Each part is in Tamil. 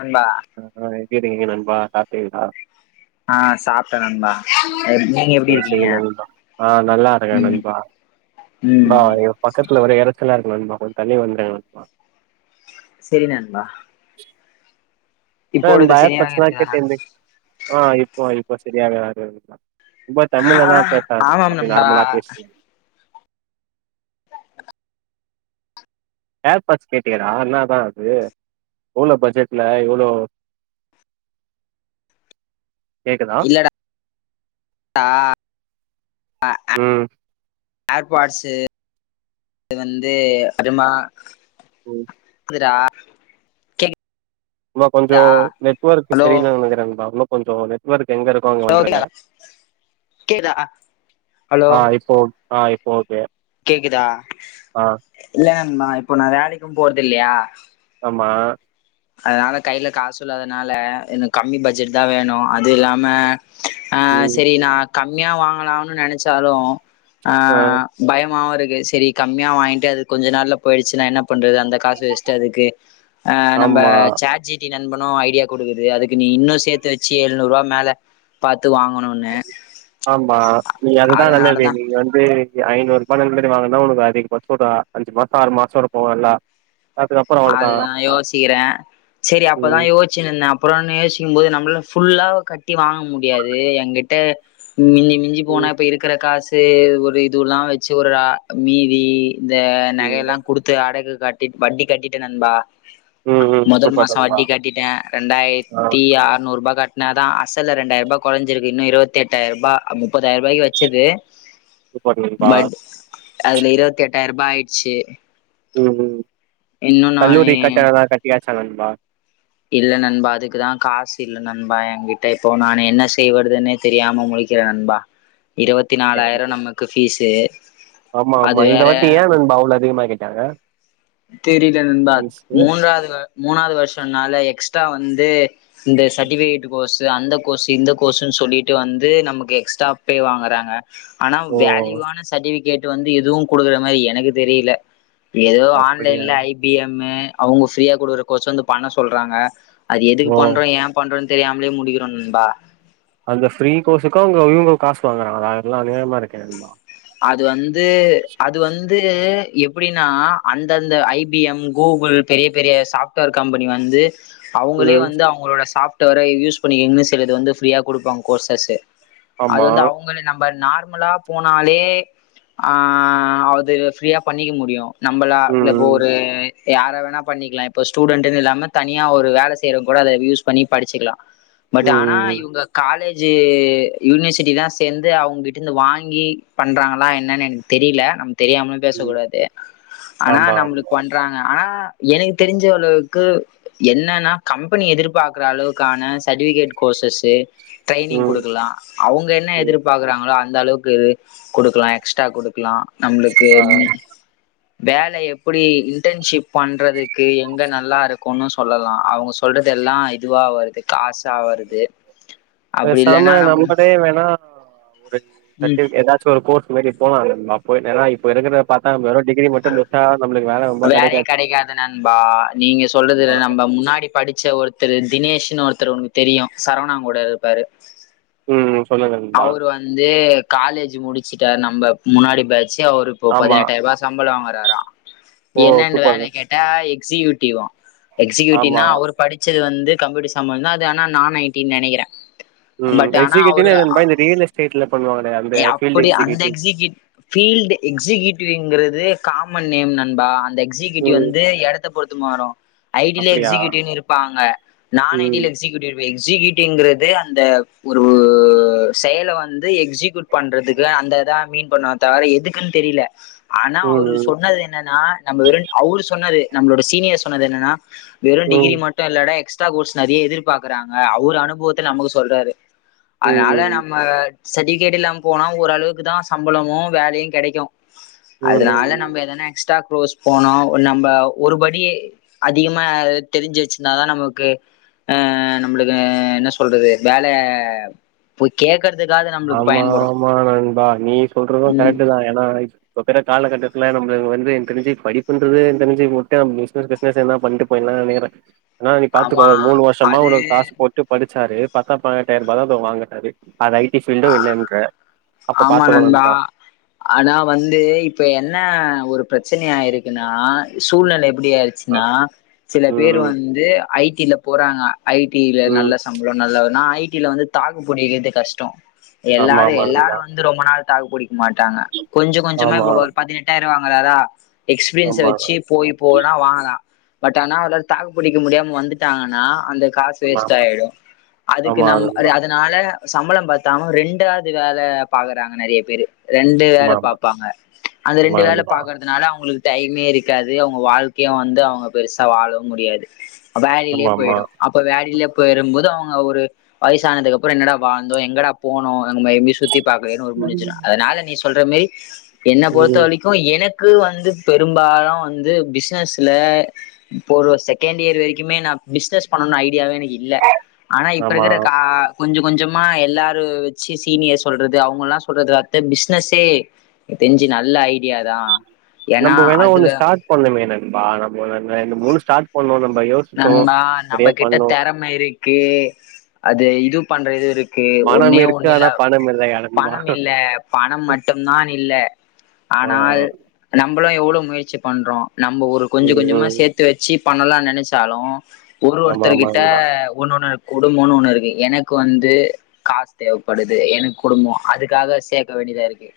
நண்பா அ அ எப்டி இருக்கிங்க நன்பா சாப்டிங்களா ஆ சாப்டே நண்பா நீங்க எப்டி சேரி இருக்கீங்க சேரி நண்பா அ நல்லா இருக்கே ம் நண்பா பா ம் ஐய்யோ பக்கத்துல ஒரே எறச்சலா இருக்கு நண்பா கொஞ்சோ தள்ளி வந்துருங்க நண்பா சேரி நண்பா அ இந்த இப்பொழுது சரியாக ஹேர்பேட்ஸ்ல இருக்குதா கேட்டே நண் என்தே அ இப்போ இப்போ சரியாக ஆகா இருக்கலா நண்பா ஆ தமிழ்லா பேசியாகனு ஆமாம் அப்டியே நண்பா நார்மலா பேசுங்க ஹேர் பார்ட்ஸ் கேட்டியா டா இன்னா தா அது எவ்ளோ பட்ஜெட்குள்ள எவ்ளோ கேக்குதா இல்லடா அ ம் [inaudible] ஏர்பாட்ஸு இது வந்து அதுமா ம் இதுடா உனக் கொஞ்சோ நெட்ஒர்க் ஹலோ செரி இல்லன்னு நெக்கிறே நண்பா இன்னோ கொஞ்சோ நெட்வொர்க் எங்க இருக்கோ அங்க ஹலோ கேக்குதா வந்துருங்க கேக்குதா ஹலோ ஆ இப்போ ஒக் அ இப்போ ஓகே கேக்குதா ஆ இல்ல நண்பா இப்போ நா வோலைக்கு போறதில்லையா மா அதனால கையில காசு இல்லாதனால எனக்கு கம்மி பட்ஜெட் தா வேணு அது இல்லாம அ ம் சேரி நா கம்மியா வாங்கலாம்னு நெனைச்சாலு ஆ பயமாவு இருக்கு சேரி கம்மியா வாங்கிட்டு அது கொஞ்ச நாள்ல போயிடுச்சின்னா என்ன பண்றது அந்த காசு வேஸ்டா அதுக்கு ஆ நம்ப ஆமா சேட் ஜி பி டி நண்பனு ஐடியா குடுக்குது அதுக்கு நீ இன்னு சேத்து வச்சி எழுநூறு ரூபா மேல பாத் ஆமா நீ அதுதா நல்லது அதனாலதா நீங்க வந்து ஐநூறு ரூபானுகாட்டி வாங்குன்தா உனக்கு அதிகபட்சோ பாத்தா அஞ்சு மாசோ ஆறு மாசோ இருக்கு நல்லா அதுக்கப்புறம் அவ்ளோதான். அதுதா யோசிக்கிறே சேரி அப்பதா ம். யோசிச்சினுயிந்தே அப்புறோ நா யோசிக்கு போது நம்மளு ஃபுல்லா கட்டி வாங்க முடியாது எகிட்ட மிஞ்சி மிஞ்சி ம், போனா இப்ப இருக்கற காசு ஒரு இதுவுல்லா வெச்சு ஒரு அ மீதி இந்த ம். நகையெல்லா குடுத்து அடகு கட்டி வட்டி கட்டிட்டே நண்பா ம், ம். முதல் சூப்பர் மாசோ நண்பா. வட்டி கட்டிட்டே ஆ ரெண்டாயிரத்தி ஆறுநூறு ரூபா கட் கட்னா தா அசல்ல ரெண்டாயிர் ரூபா கொறைஞ்சிருக்கு இன்னு இருவத்தெட்டாயிர ரூபா முப்பதாயிர ரூபாயிக்கு வெச்சது சூப்பர் நண்பா. பட் அதுல இருவத்தெட்டாயிர் ரூபா ஆயிட்சி ம் ம் கல்லூரிக் நானு கட்டணம்லா கட்டியாச்சா நண்பா இல்ல நண்பா அதுக்குதா காசு இல்ல நண்பா என்கிட்ட இப்போ நான் என்ன செய்வதுன்னே தெரியாம முழிக்கிற நண்பா இரவத்தி சரி. நாலாயிர நமக்கு ஃபீஸு ஆமா அது ஆமா இந்த வேற வாட்டி ஏன் நண்பா அவ்ல அதிகமாகிட்டாங்க தெரில நண்பா மூன்றாவது மூணாவது வருஷன்னால எக்ஸ்ட்ரா வந்து இந்த சர்டிபிகேட் கோர்ஸ் து அந்த கோர்ஸ் இந்த கோர்ஸ்ன் சொல்லிட்டு வந்து நமக்கு எக்ஸ்ட்ரா பே வாங்குறாங்க ஆனா ஓ! வேல்யூவான சர்ட்டிவிகேட் வந்து எதுவும் குடுக்குற மாதிரி எனக்கு தெரியல ஏதோ அப்படியா? ஆன்லைன்ல ஐ பி எம் அவுங்க ஃப்ரீயா குடுகுற கோச்ச வந்து பண்ண சொல்றாங்க அது எதுக்கு ஓ! பண்றோ ஏன் பண்றோன்னு தெரியாமலே முடிக்கிறோ நண்பா அந்த ஃப்ரீ கோர்ஸுக்கு அவுங்க இவுங்கோ காசு வாங்குறாங்களா அதெல்லா அநியாயமா இருக்கே நண்பா அது வந்து அது வந்து எப்டின்னா அந்தந்த ஐ பி எம் கூகுள் பெரிய பெரிய சாஃப்ட்வேர் கம்பெனி வந்து அவுங்களே ம். வந்து அவுங்களோட சாஃப்ட்வேர யூஸ் பண்ணிக்கீங்கன்னு சிலது வந்து ஃப்ரீயா கொடுப்பாங்க கோர்சஸ் அது ஆமா. வந்து அவுங்களே நம்ப நார்மலா போனாலே ஏ ஆ அது ஃப்ரீயா பண்ணிக்க முடியு நம்பளா ம், இல்லப்போ ம். ஒரு யார வேணா பண்ணிக்லா இப்போ ஸ்டூடெண்ட்ன்னு இல்லாம தனியா ஒரு வேல செய்ரவங்க கூட அத யூஸ் பண்ணி படிச்சுக்கலா ம், பட் ஆனா ம், இவுங்க காலேஜ் ஜி யூனிவர்சிட்டி தான் சேர்ந்து அவுங்ககிட்ட இருந்து வாங்கி பண்றாங்களா என்னனு எனக்கு தெரியில நம் தெரியாமலும் ம். பேசக்கூடாது ஆனா ஆமா, ஆமா. நம்ளுக்கு பண்றாங்க ஆனா எனக்கு தெரிஞ்ச அளவுக்கு என்னன்னா கம்பெனி எதிர்பாக்குற அளவுக்கான சர்ட்டிவிகேட் கோ [unintelligible] ட்ரைனிங் ம் குடுக்குலா அவுங்க என்ன ம் எதிர்பார்க்குறாங்களோ அந்த அளவுக்கு குடுக்லா எக்ஸ்ட்ரா குடுக்லா நம்ளுக்கு ஆ வேல எப்புடி இன்டர்ன்ஷிப் பண்றதுக்கு எங்க நல்லாருக் கொன்னு சொல்லலா அவுங்க சொல்றது எல்லா இதுவா வருது காசா வருது அப்டி பேசாம இல்லேன்னா நம்ம நம்மளே வேணா ஒரு ம் சர்டிவிக் ஏதாச்சு ஒரு கோர்ஸ் மாரி போலா அப்போ ஏனா இப்ப இருக்கறத பாத்தா டிகிரி மட்டு முடிச்டா நம் வேலைய கெடைக்காது நண்பா நீங்க ஆமா சொல்றதுல நம்ப முன்னாடி படிச்ச ஒரு ஒருத்தரு தினேஷ்ன்னு ஒருத்தர் உனக்கு தெரியு சரவணாங் கூட இருப்பாரு ம் சொல்லுங்க நண்பா அவரு வந்து காலேஜ் முடிச்சுட்டாரு நம்ப முன்னாடி பேச் சி அவுரு இப்போ ஆமா பதினெட்டாயருவா சம்பள வாங்குறாரா ஓ என்னன்னு சூப்பருங்க வேல கேட்டா ஸியூடீவ்வா எக்ஸியூடீவ் ஆமா னா அவுர் படிச்ச சது வந்து கம்யூடர் சம்மந்ததான் அது ஆனா நான் ஐ டி ன் நெனைக்கிற ம் எக்ஸிக்யூடிவ்னா என்ன நண்பா இந்த ரியல் எஸ்டேட்ல பண்ணுவாங்கல ஏ அப்டி அந்த எக்ஸிக்யூ ஃபீல்டு எக்ஸிக்யூடிவ்ங்கறது இது காமன் நேம் நண்பா அந்த எக்ஸிக்யூடிவ் ம் வந்து எடத்த பொறுத்து மாறு ஐ டி ல அப்டியா எக்ஸிக்யூடிவ்னு இருப்பாங்க நான் ஐ டி ல ம் எக்ஸிக் எக்ஸிக்யூடிவ்ங்கறது அந்த ஒரு செயல வந்து எக்ஸிக் கூட் பண்றதுக்கு அந்ததா மீன் பண்ணுவ தவிர எதுக்குன் தெரியல ஆனா அவரு ம் சொன்னது என்னன்னா நம்ப வெறு அவுரு சொன்னது நம்பளோட சீனியர்ஸ் சொன்னது என்னன்னா வெறு டிகிரி ம் மட்டு இல்லடா எக்ஸ்ட்ரா கோர்ஸ் நறைய எதிர்பாக்குறாங்க அவரு அனுபவத்துல நமக்கு சொல்றாரு ம் அதனால ம் நம்ம சர்ட்டிவிகேட் இல்லாம போனா ஓரளவுக்கு தா சம்பளமும் வேலையு கெடைக்கு ம் அதனால ம் நம்ப எதானா எக்ஸ்ட்ரா கோர்ஸ் போனு நம்ப ஒருபடி அதிகமா தெரிஞ்சு வச்சிருந்தாதா நமக்கு ஆ நம்மளுக்கு என்ன சொல்றது வேலைய போய் கேக்குறதுக்காது நம்மளுக்கு பயன்படு மாமா நண்பா நீ சொல்றது ம் கரெக்ட் தா ஏன்னா [unintelligible] காலகட்டத்துல நம்மள இவுங்க வந்து எனக்கு தெரிஞ்சு படிப்புண்றது [unintelligible] [unintelligible] ண்ட்டு போய்ல்லா [unintelligible] நீ பாத்துக்கோ ஆமா மூணு வருஷமா அது உனக்கு காசு போட்டு படி சாரி பத்தா பான்னெட்டாயருபாதா எதோ வாங்கறாரு அது ஐ டி ஃபீல்டு இல்லன்ற அப்ப ஆமா பாத்துக்கோ நண்பா ஆனா வந்து இப்ப என்ன ஒரு ப்ரச்சன ஆயிருக்குன்னா சூழ்நில எப்டி ஆ ஆயிருச்சுன்னா சில பேர் ம் வந்து ஐ டில போறாங்க ஐடில ம் நல்ல சம்பளோ நல்லன்னா ஐடில வந்து தாக்குபுடிகிறது கஷ்டோ ஆமா எல்லாரு ஆமா எல்லாரு நண்பா வந்து ரொம்ப நாள் தாகுபுடிக் மாட்டாங்க கொஞ்சோ கொஞ்சோமா ஆமா இப்ப ஒரு பதினெட்டாயிர் வாங்கறாரா எக்ஸ்பிரியன்ஸ்ஸ ஆமா வெச்சு போய் போனா வாங்கலா பட் ஆனா அவ்ருனால தாக்குபிடிக்க முடியாம வந்துட்டாங்கன்னா அந்த காசு ஆமா வேஸ்ட் ஆமா ஆய்டு அதுக்கு ஆமா நம் நண்பா அதனால சம்பளோ பத் [unintelligible] ரெண்டாவ்து வேல பாக்குறாங்க நெறைய பேரு ரெண்டு வேல ஆமா ஆமா பாப்பாங்க அந்த ஆமா ரெண்டு வேல நண்பா பாக்குறதுனால அவுங்குளுக்கு டைமே இருக்காது அவுங்க வாழ்கைய வந்து அவுங்க பெருசா வாழவு முடியாது வேலைலயே ஆமா ஆமா போய்டு அப்ப வேலைல பெரும்போது அவுங்க ஒரு வய்சானதுக்கு அப்றோ என்னடா வாழ்ந்தோ எங்கடா போனோ நம்ம எங்யு சுத் திபாக்லேனு ஒரு ம் முடிஞ்சுரு அதனால நீ சொல்ற மாரி என்ன பொறுத்த ம், வரிகும் எனக் கு வந்து பெரும்பாலு வந்து பிஸ்னஸ்ல இப்ப ஒரு செகண்ட் இயர் வரிக்குமே நா பிஸ்னஸ் பண்ணணுன் ஐடியாவே எனக்கு இல்ல ஆனா இப்ப ஆமா இருக்குற கா கொஞ்சோ கொஞ்சோமா எல்லாரு வெச்சு சீனியர் சொல்றது அவுங்கலா சொல்றது அட்து பிஸ்னஸே தெரிஞ்சு நல்ல ஐடியா தா நம்ப வேணா ஒன்னு ஸ்டார்ட் பண்லாமே நண்பா ரெண்டு மூணு ஸ்டார்ட் பண்ணோ நம் நண்பா நம்மகிட்ட திறம இருக்கு அது இது பண்றது இருக் ஓகே மனம் ஒன்னே இருக்கு ஒன்னு இல்ல ஆனா பணம் இல்லை நண்பா பணம் இல்ல பணம் மட்டுதான் இல்ல ஆ ஆனால் நம் லா எவ்ளோ முயற்சி பண்றோ நம்ம ஒரு கொஞ்சோ ம் கொஞ்சோமா ம் சேத்து வேச்சு பண்ணலா நெனச்சாலு ஒரு ஆமா ஆமா ஒருத்தர்கிட்ட நண்பா ஒன்னொண் இரு குடும்போன் ஒண்ணு இருக்கு எனக் வந்து காஸ் தேவபடுது எனக் குடும்போ அதுகாக சேக்க வே டிதா இருக்கு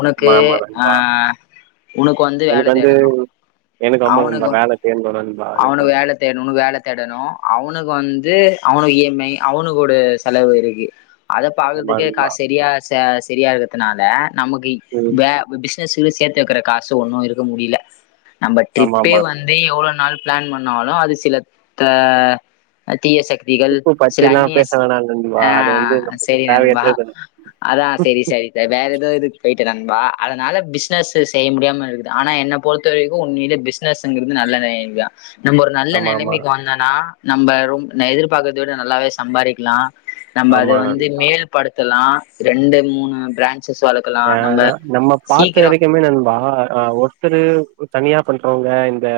உனக்கு ஆமா ஆமா ஆ நண்பா உனக்கு வந்து வேல தேடணு எனக்கு ஆமா நண்பா அவுனுக்கு வேல தேடனு நண்பா எனக்கு அவுனுக்கு வந்து. வேல தேட்னூனு வேல தேடனு அவுனுக்கு வந்து அவனுக் எ அவுனுக்குடு செலவுருக்கு அத ஆமா பாக்குறதுகே நண்பா காசு செரியா செரியா இருக்கறதுனால நமக்கு ம் வே பிஸ்னஸ் [unintelligible] சேத்து வெக்கற காசு ஒன்னு இருக்க முடில நம்ப ஆமா ட்ரிப்பே ஆமா வந்து எவ்ளோ நாள் பிளான் பண்ணாலு அது சிலத் தா தீய சக்திகள் ட்ரிப்பு சில பத்திலா அந்நிய பேச வேணா நண்பா ஆ அது வந்து நம்மளுக்கு சேரி நண்பா தேவையற்றது அதா சேரி சேரி வேற எதோயிதுக்கு போய் நண்பா அதனால பிஸ்னஸு செய்ய முடியாம இருக்குது ஆனா என்ன பொறுத்த வரிக்கு உண்மைலே பிஸ்னஸுங்கறது நல்ல நெலமதா நம்ம ஒரு நல்ல ஆமா ஆமா நெலமைக்கு வந்தோனா நம்ப ரொம் எதிர்பாக்கறத விட நல்லாவே சம்பாரிக்கலா நம்ப அது ஆமா வந்து நண்பா மேல் படுத்தலா ரெண்டு மூணு பிராச் ஏனா நம்ம பாத்த சீக்கிரம் வரிக்குமே நண்பா ஆ ஒருத்தரு தனியா பண்றவங்க இந்த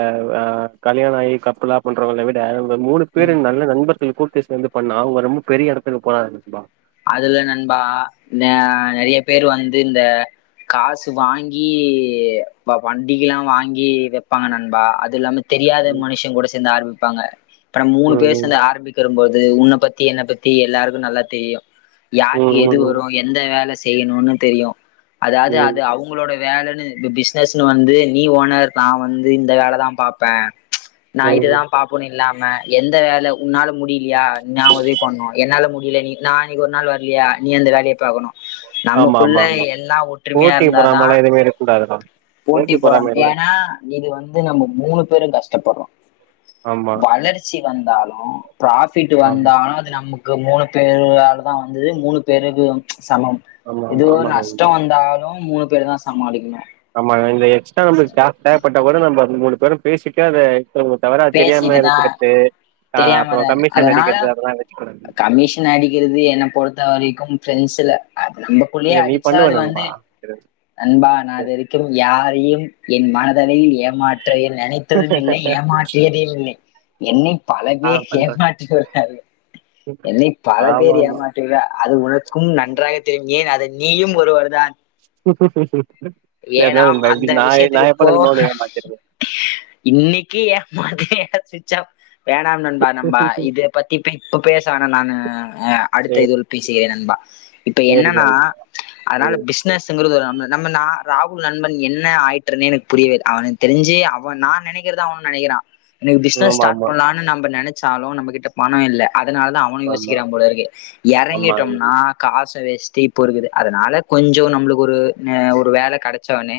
கல்யாணோ ஆகி கப்புலா பண்றவங்கள விட ஒரு மூணு பேரு நல்ல நண்பர்கள் கூட்டு சேந்து பண்ணா அவுங்க ரொம்ப பெரிய இடத்துக்கு போயர்லா நண்பா அதுல நண்பா நா நெறைய பேர் வந்து இந்த காசு வாங்கி வண்டிகலா வாங்கி வெப்பாங்க நண்பா அது இல்லாம தெரியாத ம் மனுஷன் கூட சேந்து ஆரம்பிப்பாங்க இப்ப நம்ப மூணு பேரு ம் சேந்து ஆரம்பிக்கற போது உன்ன பத்தி என்ன பத்தி எல்லாருக்கு நல்லா தெரியும் யாரு ம் எது ம் வரும் எந்த வேல செ செய்யணூனு தெரியும் அதாது ம் அது அவுங்களோட வேலன்னு இப்ப பிஸ்னஸ்னு வந்து நீ ஓனர் நா வந்து இந்த வேலதா பாப்பே நா ம் இதுதா ம் பாப்பணு இல்லாம எந்த வேல உன்னால முடிலியா நா உதவி பண்னு என்னால முடில நீ நா இனிக்கு ஒரு நாள் வர்லயா நீ அந்த வேலயை பாக்கணு ஆமா நமக்குள்ள ஆமா ஆமா எல்லா ஒற்றுமையா போட்டி இருந்தாதா பொறாமலா எதுவுமே இருக்க கூடாதுடா போட்டி பொறாம பொராம எல்லா ஏனா இது வந்து நம்ம மூணு பேருங் கஷ்டப்பட்றோ ஆமா வளர்ச்சி வந்தாலு ப்ராஃபிட்டு ஆமா வந்தாலு அது நமக்கு மூணு பேரு ஆலதா வந்துது மூணு பேருக்கு வந் சமம் ஆமா எது ஆமா ஆமா ஒரு நஷ்டொ நண்பா வந்தாலு மூணு பேருதா சமாளிக்கிணு ஆமா இந்த எக்ஸ்ட்ரா நம்ளுக் கேஷ் தேவப்பட்டா கூட நம்ப மூணு பேரும் பேசிட்டு அத த்தவங்களுக் தவற அத் தெரியாம பேசிட்டுதா எடுத்துக்கற்து தெரியாமதா அதனால வச்சுக்கனு கமிஷன் அடிக்கிறது என்ன பொறுத்த வரைக்கும் ஃப்ரெண்ஸ்ஸுல அது நம்பக்குள்ளயே இல்ல நீ அடிச்சா பண்ணுவ அது நண்பா வந்து நண்பா நா இதுவரைக்கும் யாரையும் என் மனதளவில் ஏமாட் ற்ற எ நனைத்ததும் இல்லை ஏமாற்றியது இல்லை என்னை பல ஆ பேர் பண்றே ஏமாற்றிவிட்டார்கள் என்னை பல ஆமா பேர் ஆமா ஏமாற்றி உள்ளா அது உனக்கும் நன்றாக தெரி ஏன் அதை நீயும் ஒருவர் தான் ஹ ஹ வேணாம் அந்த விஷயத்துக்கு போ உன்ன ஏமாத்திருக்கே இன்னக்கி ஏமாத்தி [unintelligible] சுட்ச் ஆஃப் வேணாம் நண்பா நம்ப இதப்பத்தி பே பேச வேணா நானு அ அடுத்த சேரி இது உள் பேசுகிறேன் நண்பா இப்ப சேரி என்னான்னா அனால ம் பிஸ்னஸுங்க [unintelligible] நம்ம நா ராகுல் நண்பன் என்ன ஆயிற்றன்னே எனக் புரியவே இல்ல அவனுக்கு தெரிஞ்சி அவ நா நெனைக்கிறதா [unintelligible] நெனக்கிறா எனக்கு பிஸ்னஸ் ஆமா ஸ்டாட் ஆமா பண்லானு நம்ப நெனச்சாலு நம்பக் கிட்ட பணொ இல்ல அதுனால தா அவனு ஆமா யோசிக்கிறா போல இருக்கு ஆமா நண்பா. எறங்கிட்டொம்னா காஸ் வேஷ்டி இப்போ இருக்குது அதனால கொஞ்சொ நம்ளுக்கு ஒரு ஆ ஒரு வேல கடச்ச ஒன்னே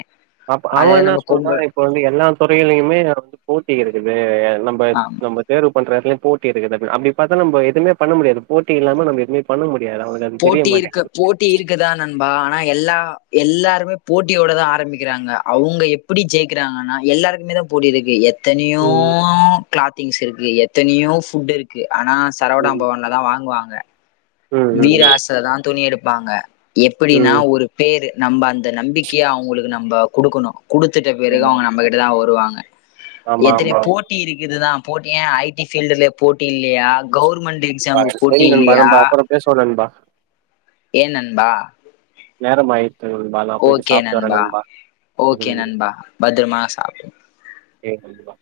அப்ப அவ என்னா சொல்றா இப்ப வந்து எல்லா தொறையிலையிமே ஒரு போட்டி இருக்குது நம்ப ஆமா நம்பத் தேர்வு பண்றல்ல போட்டி இருக்குது அது அப்டி பாத்தா நம்ப எதுமே பண்ண முடியாது போட்டி இல்லாம நம்ப எதுமே பண்ண மு போட்டி இருக்கு போட்டி இருக்குதா நண்பா னா எல்லா எல்லாருமே போட்டியோடதா ஆரம்பிக்கிறாங்க அவ்ங்க எப்டி ஜெயிக்கிறாங்கன்னா எல்லாருக்மே தா போடி இருக்கு எத்தனையோ ம் க்ளாத்திங்ஸ் இருக்கு எத்தனையோ ஃபுட்டு இருக்கு ஆனா சரவணா ம் பவன்லதா வாங்குவாங்க ம் ம் வீராஸ்லதா துணி எடுப்பாங்க ம் எப்டின்னா ம் ஒரு பேரு நம்ப அந்த நம்பிக்கையா அவுங்களுக்கு நம்ப குடுக்கொணு குடுத்துட்ட பிறகு ஆமா அவுங்க நம்பக்கிட்டதா வருவாங்க ஆமா எத்தனையோ ஆமா போட்டி இருக்குதுதா போட்டி ஏ ஐ டி ஃபீல்டுலே போட்டி இல்லியா கௌர்மெண்ட்டு ஆமா எக்ஸாமுக்கு சரி போட்டி நண்பா இல்லியா நம்ம அப்பறோ பேசுவோ நண்பா ஏ நண்பா நேரமாய் ஓகே நண்பா ஓகே திரும்பி நண்பா பத்திரமா சாப்ட் சே நண்பா